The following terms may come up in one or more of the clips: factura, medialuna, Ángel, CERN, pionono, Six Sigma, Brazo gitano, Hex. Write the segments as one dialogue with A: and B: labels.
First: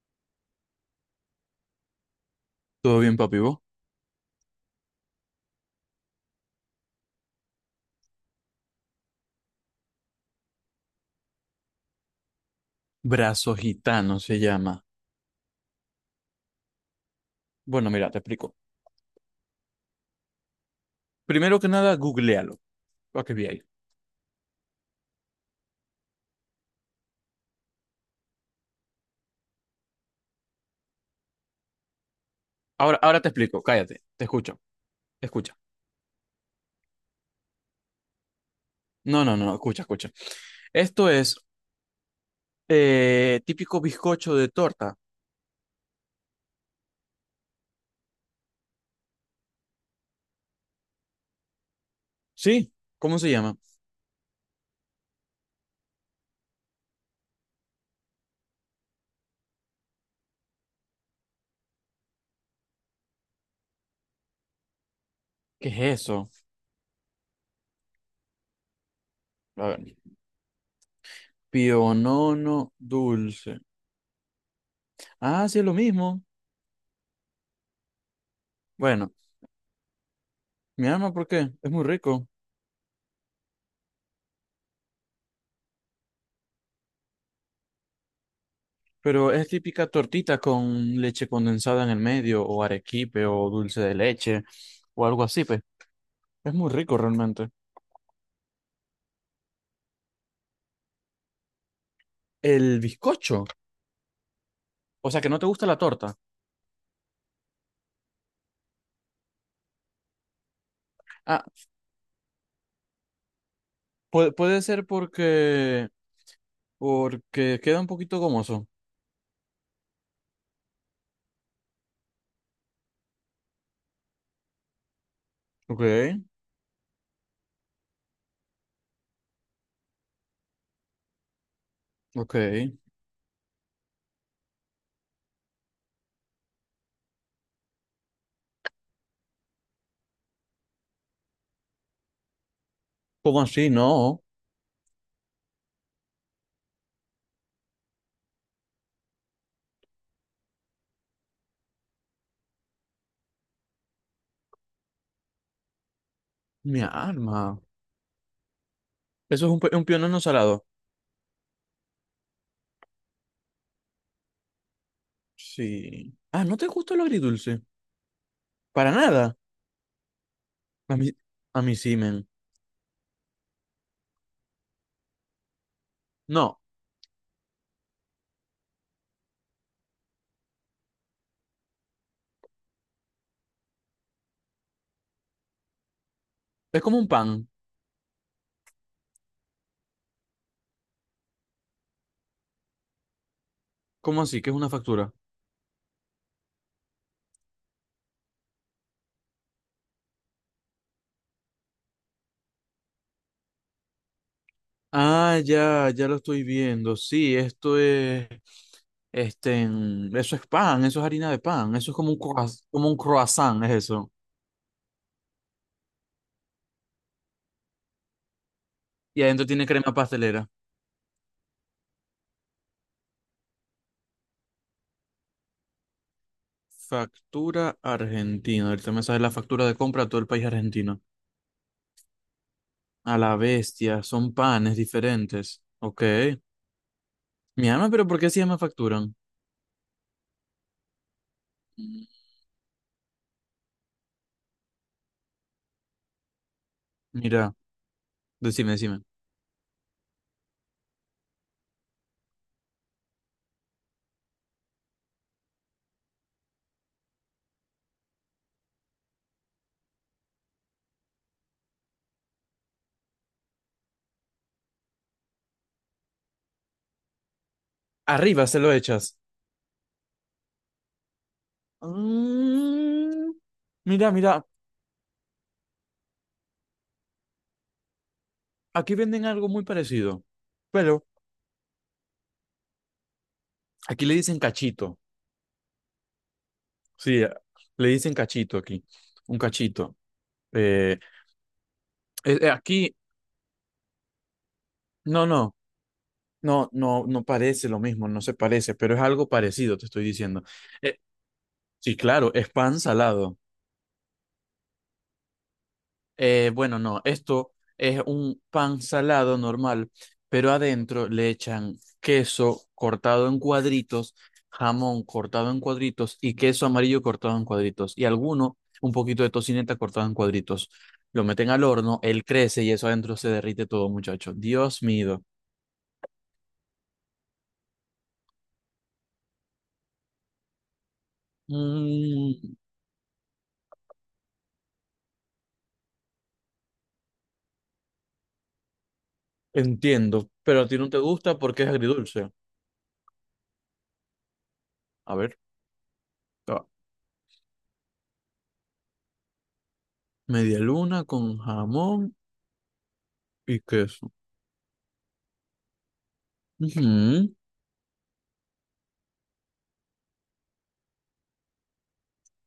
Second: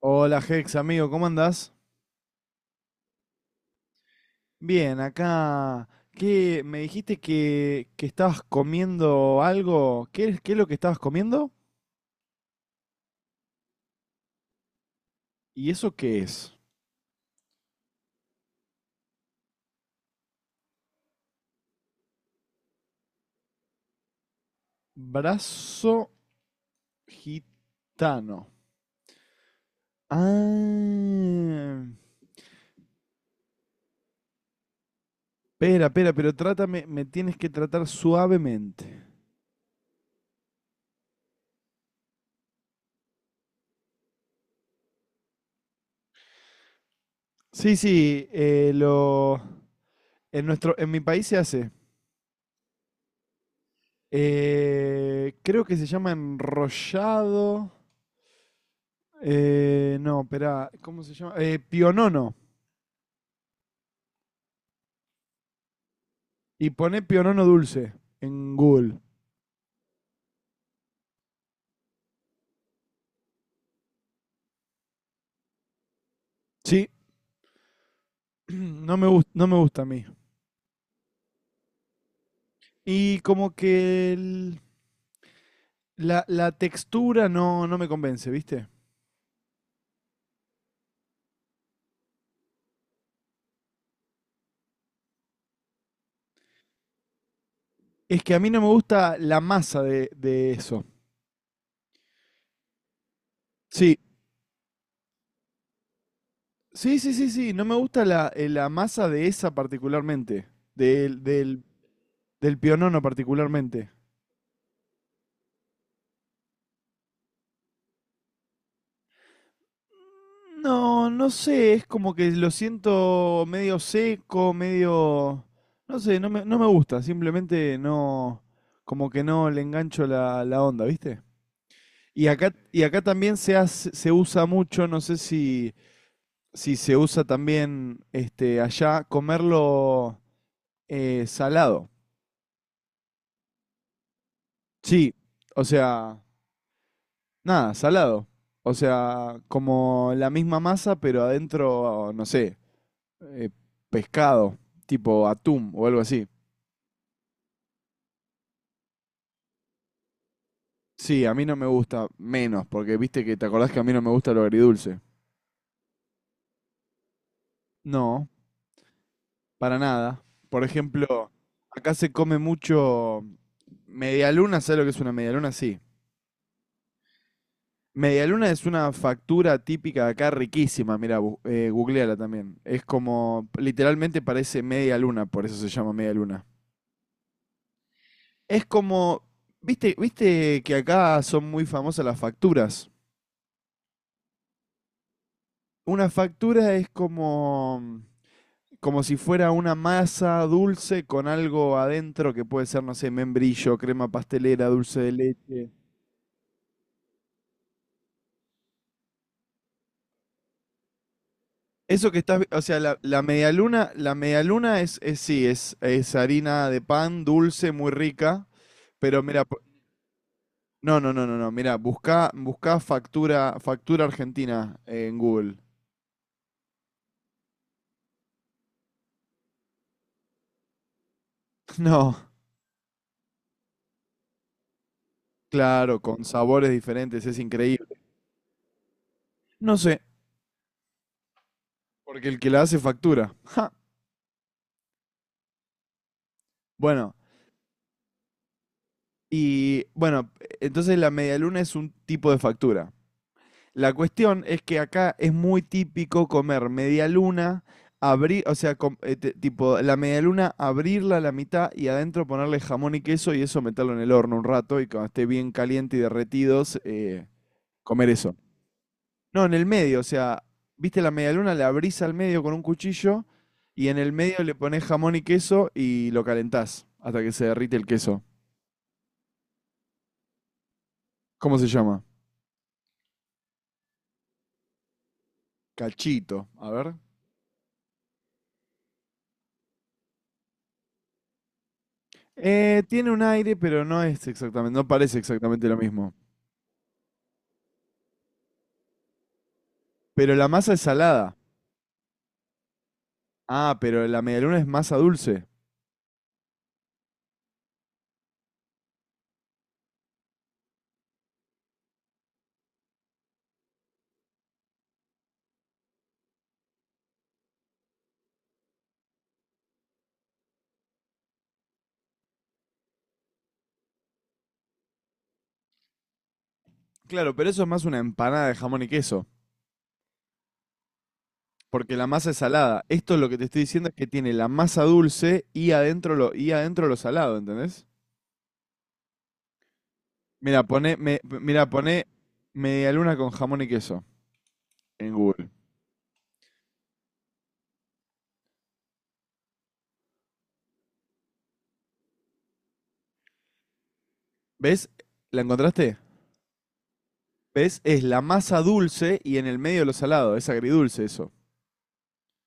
A: Hola Hex, amigo, ¿cómo andás?
B: Todo bien, papi, vos.
A: Bien, acá. ¿Qué? Me dijiste que estabas comiendo algo. ¿Qué, qué es lo que estabas comiendo?
B: Brazo gitano se llama.
A: ¿Y eso qué es?
B: Bueno, mira, te explico. Primero que nada, googlealo. Para que veáis.
A: Brazo gitano. Ah.
B: Ahora, ahora te explico. Cállate. Te escucho. Escucha.
A: Espera, espera, pero trátame, me tienes que tratar suavemente.
B: No, no, no. Escucha, escucha. Esto es típico bizcocho de torta.
A: Sí, sí, lo. En mi país se hace.
B: ¿Sí? ¿Cómo se llama?
A: Creo que se llama enrollado. No, espera, ¿cómo se llama? Pionono.
B: ¿Qué es eso?
A: Y poné pionono dulce en Google.
B: A ver. Pionono dulce. Ah, sí, es lo mismo.
A: Sí, no me,
B: Bueno,
A: gusta, no me gusta a mí.
B: mi alma, ¿por qué? Es muy rico.
A: Y como que la, la textura no, no me convence, ¿viste?
B: Pero es típica tortita con leche condensada en el medio, o arequipe, o dulce de leche, o algo así, pues. Es muy rico realmente.
A: Es que a mí no me gusta la masa de eso.
B: El bizcocho.
A: Sí,
B: O sea, que no te gusta la torta.
A: sí, sí, sí, sí. No me gusta la masa de esa particularmente. Del,
B: Ah,
A: del, Del pionono particularmente.
B: puede ser porque, porque queda un poquito gomoso.
A: No, no sé, es como que lo siento medio seco, medio.
B: Ok,
A: No sé, no me gusta, simplemente no, como que no le engancho la onda, ¿viste?
B: ok.
A: Y acá también se usa mucho, no sé si, si se usa también este, allá, comerlo salado.
B: ¿Cómo así? No.
A: Sí, o sea, nada, salado. O sea, como la misma masa, pero adentro, no sé, eh, pescado, tipo atún o algo así.
B: Mi alma. Eso es un, un pionono salado.
A: Sí, a mí no me gusta menos, porque viste que te acordás que a mí no me gusta lo agridulce.
B: Sí. Ah, ¿no te gusta lo agridulce?
A: No,
B: Para nada.
A: para nada. Por
B: A mí,
A: ejemplo,
B: a mí
A: acá
B: sí,
A: se
B: men.
A: come mucho medialuna, ¿sabes lo que es una medialuna? Sí.
B: No.
A: Medialuna es una factura típica de acá riquísima, mira, googleala también. Es como, literalmente parece media luna, por eso se llama media luna.
B: Es como un pan.
A: Es como, viste, viste que acá son muy famosas las facturas.
B: ¿Cómo así? ¿Que es una factura?
A: Una factura es como, como si fuera una masa dulce con algo adentro que puede ser, no sé, membrillo, crema pastelera, dulce de
B: Ah,
A: leche.
B: ya, ya lo estoy viendo. Sí, esto es, eso es pan, eso es harina de pan, eso es
A: Eso que estás, o sea,
B: como un croissant, es eso.
A: la medialuna es sí, es harina de pan dulce, muy rica, pero
B: Y
A: mira,
B: adentro tiene crema pastelera.
A: no, no, no, no, no, mira, busca, busca factura, factura argentina en Google.
B: Factura argentina. Ahorita me sale la factura de compra a todo el país argentino.
A: No,
B: A la bestia, son panes diferentes.
A: claro,
B: Ok.
A: con sabores diferentes, es
B: Mi alma,
A: increíble.
B: pero ¿por qué se llama facturan?
A: No sé, porque el que la hace factura. Ja. Bueno,
B: Mira, decime, decime.
A: y bueno, entonces la medialuna es un tipo de factura. La cuestión es que acá es muy típico comer medialuna, abrir, o sea, tipo la medialuna abrirla a la mitad y adentro ponerle jamón y queso y eso meterlo en el horno un rato y cuando esté bien caliente y derretidos, comer eso.
B: Arriba se lo echas.
A: No, en el medio, o sea, viste la medialuna, la abrís al medio con un cuchillo
B: Mm,
A: y en
B: mira,
A: el medio
B: mira,
A: le pones jamón y queso y lo calentás hasta que se derrite el queso.
B: aquí venden algo muy parecido. Pero
A: ¿Cómo se llama?
B: aquí le dicen cachito.
A: Cachito, a ver.
B: Sí, le dicen cachito aquí. Un cachito. Eh, aquí,
A: Tiene un aire, pero no es exactamente, no parece
B: no, no,
A: exactamente lo mismo.
B: no, no, no parece lo mismo, no se parece, pero es algo parecido, te estoy
A: Pero
B: diciendo.
A: la masa es
B: Eh,
A: salada.
B: sí, claro, es pan salado.
A: Ah, pero la medialuna es masa dulce.
B: Bueno, no, esto es un pan salado normal, pero adentro le echan queso cortado en cuadritos, jamón cortado en cuadritos y queso amarillo cortado en cuadritos. Y alguno, un poquito de tocineta cortado en cuadritos. Lo meten al horno, él crece y eso adentro se derrite todo, muchacho. Dios mío.
A: Claro, pero eso es más una empanada de jamón y queso, porque la masa es
B: Mm,
A: salada. Esto lo que te estoy diciendo es que tiene la masa dulce y adentro lo salado, ¿entendés?
B: entiendo, pero
A: Mira,
B: a ti no
A: pone,
B: te
A: me,
B: gusta porque
A: mira,
B: es
A: pone
B: agridulce.
A: medialuna con jamón y queso en
B: A ver,
A: Google.
B: ah, media luna con jamón y queso.
A: ¿Ves? ¿La encontraste?
B: Ujú.
A: ¿Ves? Es la masa dulce y en el medio lo salado. Es agridulce eso.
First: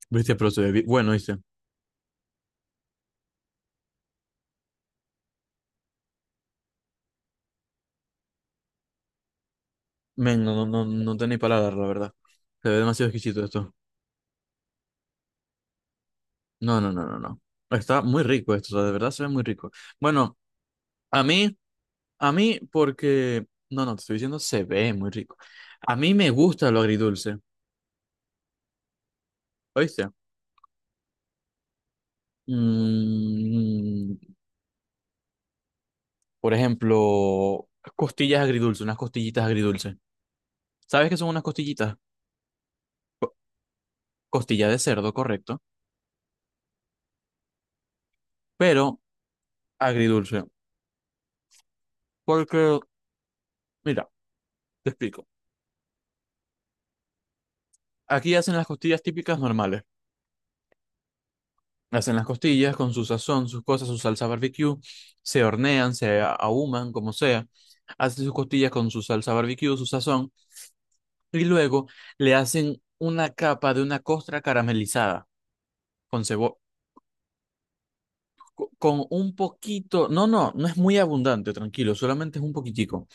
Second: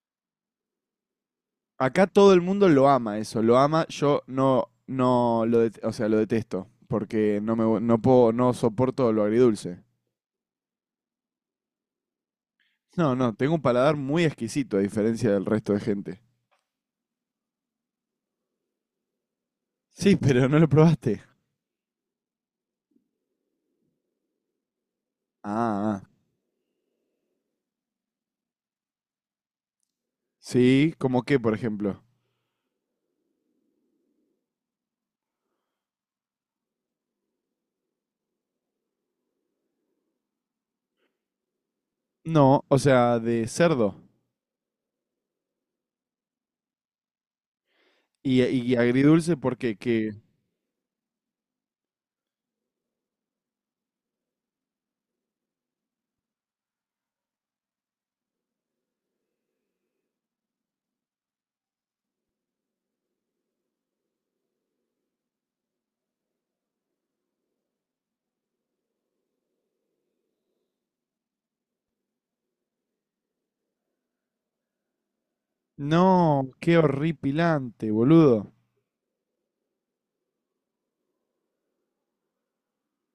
B: Viste, pero se ve bien. Bueno, dice.
A: Acá todo el mundo lo ama eso, lo ama, yo no, no lo, o sea, lo detesto, porque no me, no puedo, no soporto lo agridulce.
B: Men, no, no, no, no tenéis palabras, la verdad. Se ve demasiado
A: No, no,
B: exquisito
A: tengo un
B: esto.
A: paladar muy exquisito a diferencia del resto de gente.
B: No, no, no, no, no. Está muy rico esto, o sea, de verdad se ve muy rico.
A: Sí,
B: Bueno,
A: pero no lo probaste.
B: a mí, a mí, porque. No, no, te estoy diciendo, se ve muy rico. A
A: Ah, ah.
B: mí me gusta lo agridulce, ¿oíste?
A: Sí, ¿como qué, por ejemplo?
B: Mm, por ejemplo, costillas agridulce, unas costillitas agridulce. ¿Sabes qué son unas costillitas?
A: No, o sea,
B: Co-
A: de cerdo.
B: Costilla de cerdo, correcto.
A: Y
B: Pero
A: agridulce porque que.
B: agridulce. Porque, mira, te explico. Aquí hacen las costillas típicas normales. Hacen las costillas con su sazón, sus cosas, su salsa barbecue, se hornean, ahuman, como sea. Hacen sus costillas con su salsa barbecue, su sazón, y luego le hacen una capa de una costra caramelizada con
A: No,
B: cebo-
A: qué horripilante, boludo.
B: con un poquito, no, no, no es muy abundante, tranquilo, solamente es un poquitico,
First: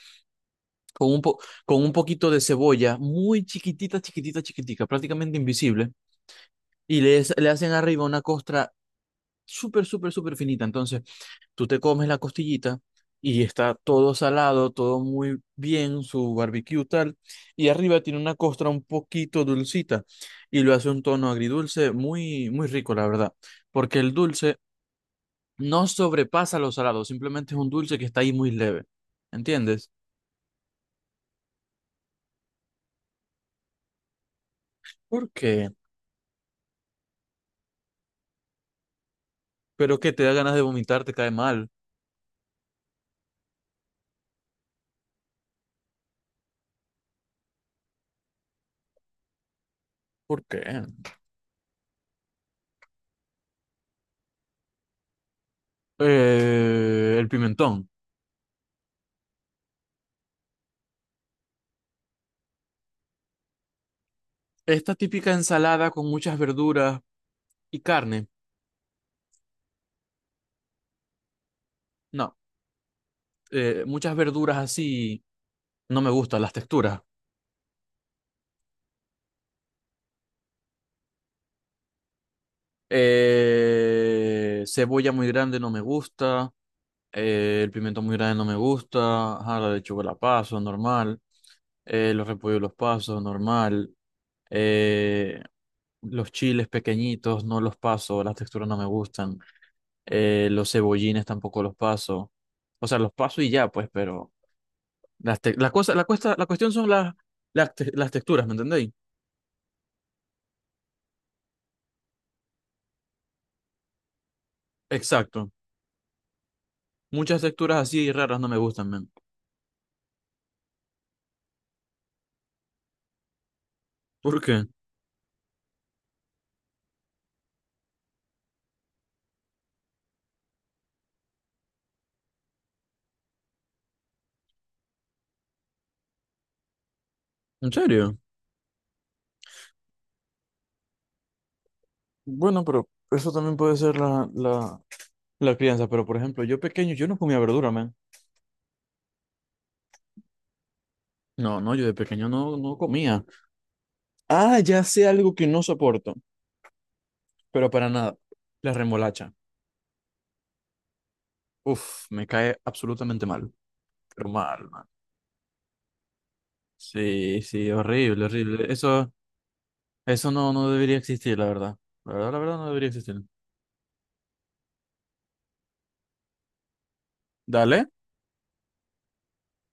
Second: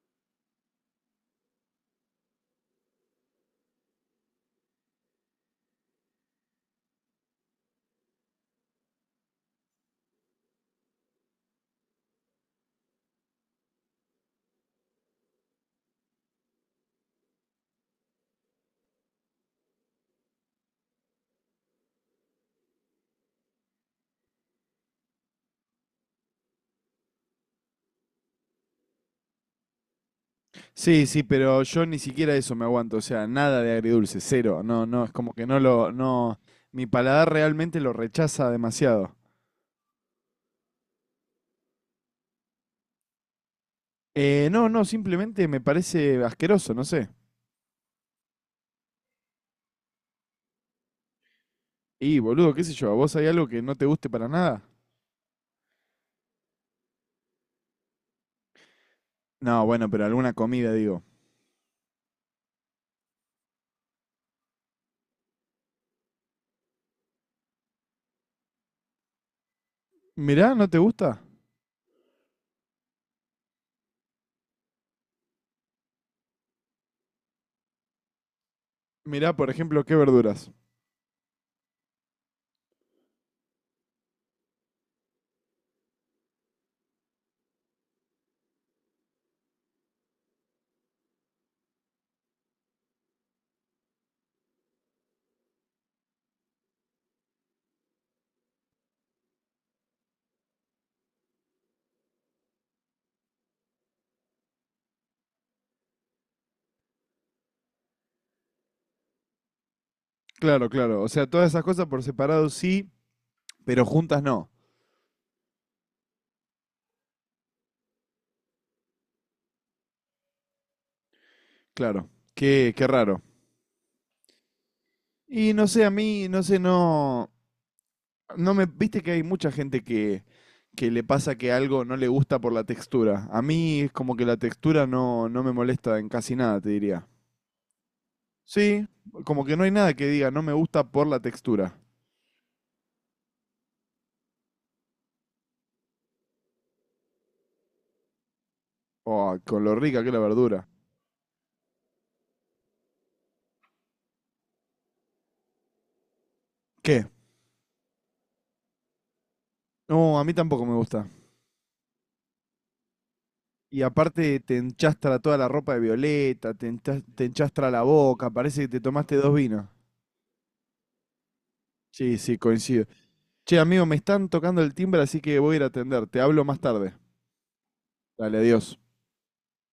B: con un po- con un poquito de cebolla muy chiquitita, chiquitita, chiquitica, prácticamente invisible, y le hacen arriba una costra súper, súper, súper finita. Entonces, tú te comes la costillita y está todo salado, todo muy bien, su barbecue tal, y arriba tiene una costra un poquito dulcita y lo hace un tono agridulce muy, muy rico, la verdad, porque el dulce no sobrepasa lo salado, simplemente es un dulce que está ahí muy leve, ¿entiendes?
A: Sí, sí, pero yo ni siquiera eso me aguanto, o sea, nada de agridulce, cero, no, no, es
B: ¿Por
A: como que no
B: qué?
A: lo, no, mi paladar realmente lo rechaza demasiado.
B: Pero que te da ganas de vomitar, te cae mal.
A: No, no, simplemente me parece asqueroso, no sé.
B: ¿Por qué?
A: Y boludo, qué sé yo, ¿a vos hay algo que no te guste para nada?
B: El pimentón.
A: No, bueno, pero alguna comida, digo.
B: Esta típica ensalada con muchas verduras y carne.
A: Mirá, ¿no te gusta?
B: No. Muchas verduras así no me gustan las texturas.
A: Mirá, por ejemplo, qué verduras.
B: Cebolla muy grande no me gusta. El pimiento muy grande no me gusta. Ajá, la lechuga la paso, normal. Los repollos los paso, normal. eh, los chiles pequeñitos no los paso, las texturas no me gustan. Los cebollines tampoco los paso. O sea, los paso y ya, pues, pero las cosas, la cuestión son las texturas, ¿me entendéis?
A: Claro, claro, o sea, todas esas cosas por separado sí, pero juntas no.
B: Exacto. Muchas texturas así raras no me gustan, men.
A: Claro, qué, qué raro.
B: ¿Por qué?
A: Y no sé, a mí, no sé, no, no me, viste que hay mucha gente que le pasa que algo no le gusta por la textura. A mí es como que la textura no, no me molesta en casi nada, te diría.
B: ¿En serio?
A: Sí, como que no hay nada que diga no me gusta por la textura.
B: Bueno, pero eso también puede ser la crianza, pero por ejemplo, yo pequeño, yo no comía verdura, man.
A: Oh, con lo rica que es la verdura.
B: No, no, yo de pequeño no comía. Ah, ya sé algo que no soporto,
A: ¿Qué?
B: pero para nada. La remolacha.
A: No, a mí tampoco me gusta.
B: Uf, me cae absolutamente mal.
A: Y
B: Pero
A: aparte te
B: mal, man.
A: enchastra toda la ropa de violeta, te
B: Sí,
A: enchastra
B: sí,
A: la
B: horrible,
A: boca, parece que
B: horrible.
A: te
B: Eso,
A: tomaste dos vinos.
B: eso no, no debería existir, la verdad. La
A: Sí,
B: verdad,
A: sí,
B: la verdad no
A: coincido.
B: debería existir.
A: Che, amigo, me están tocando el timbre, así que voy a ir a atender. Te hablo más tarde.
B: Dale.
A: Dale, adiós.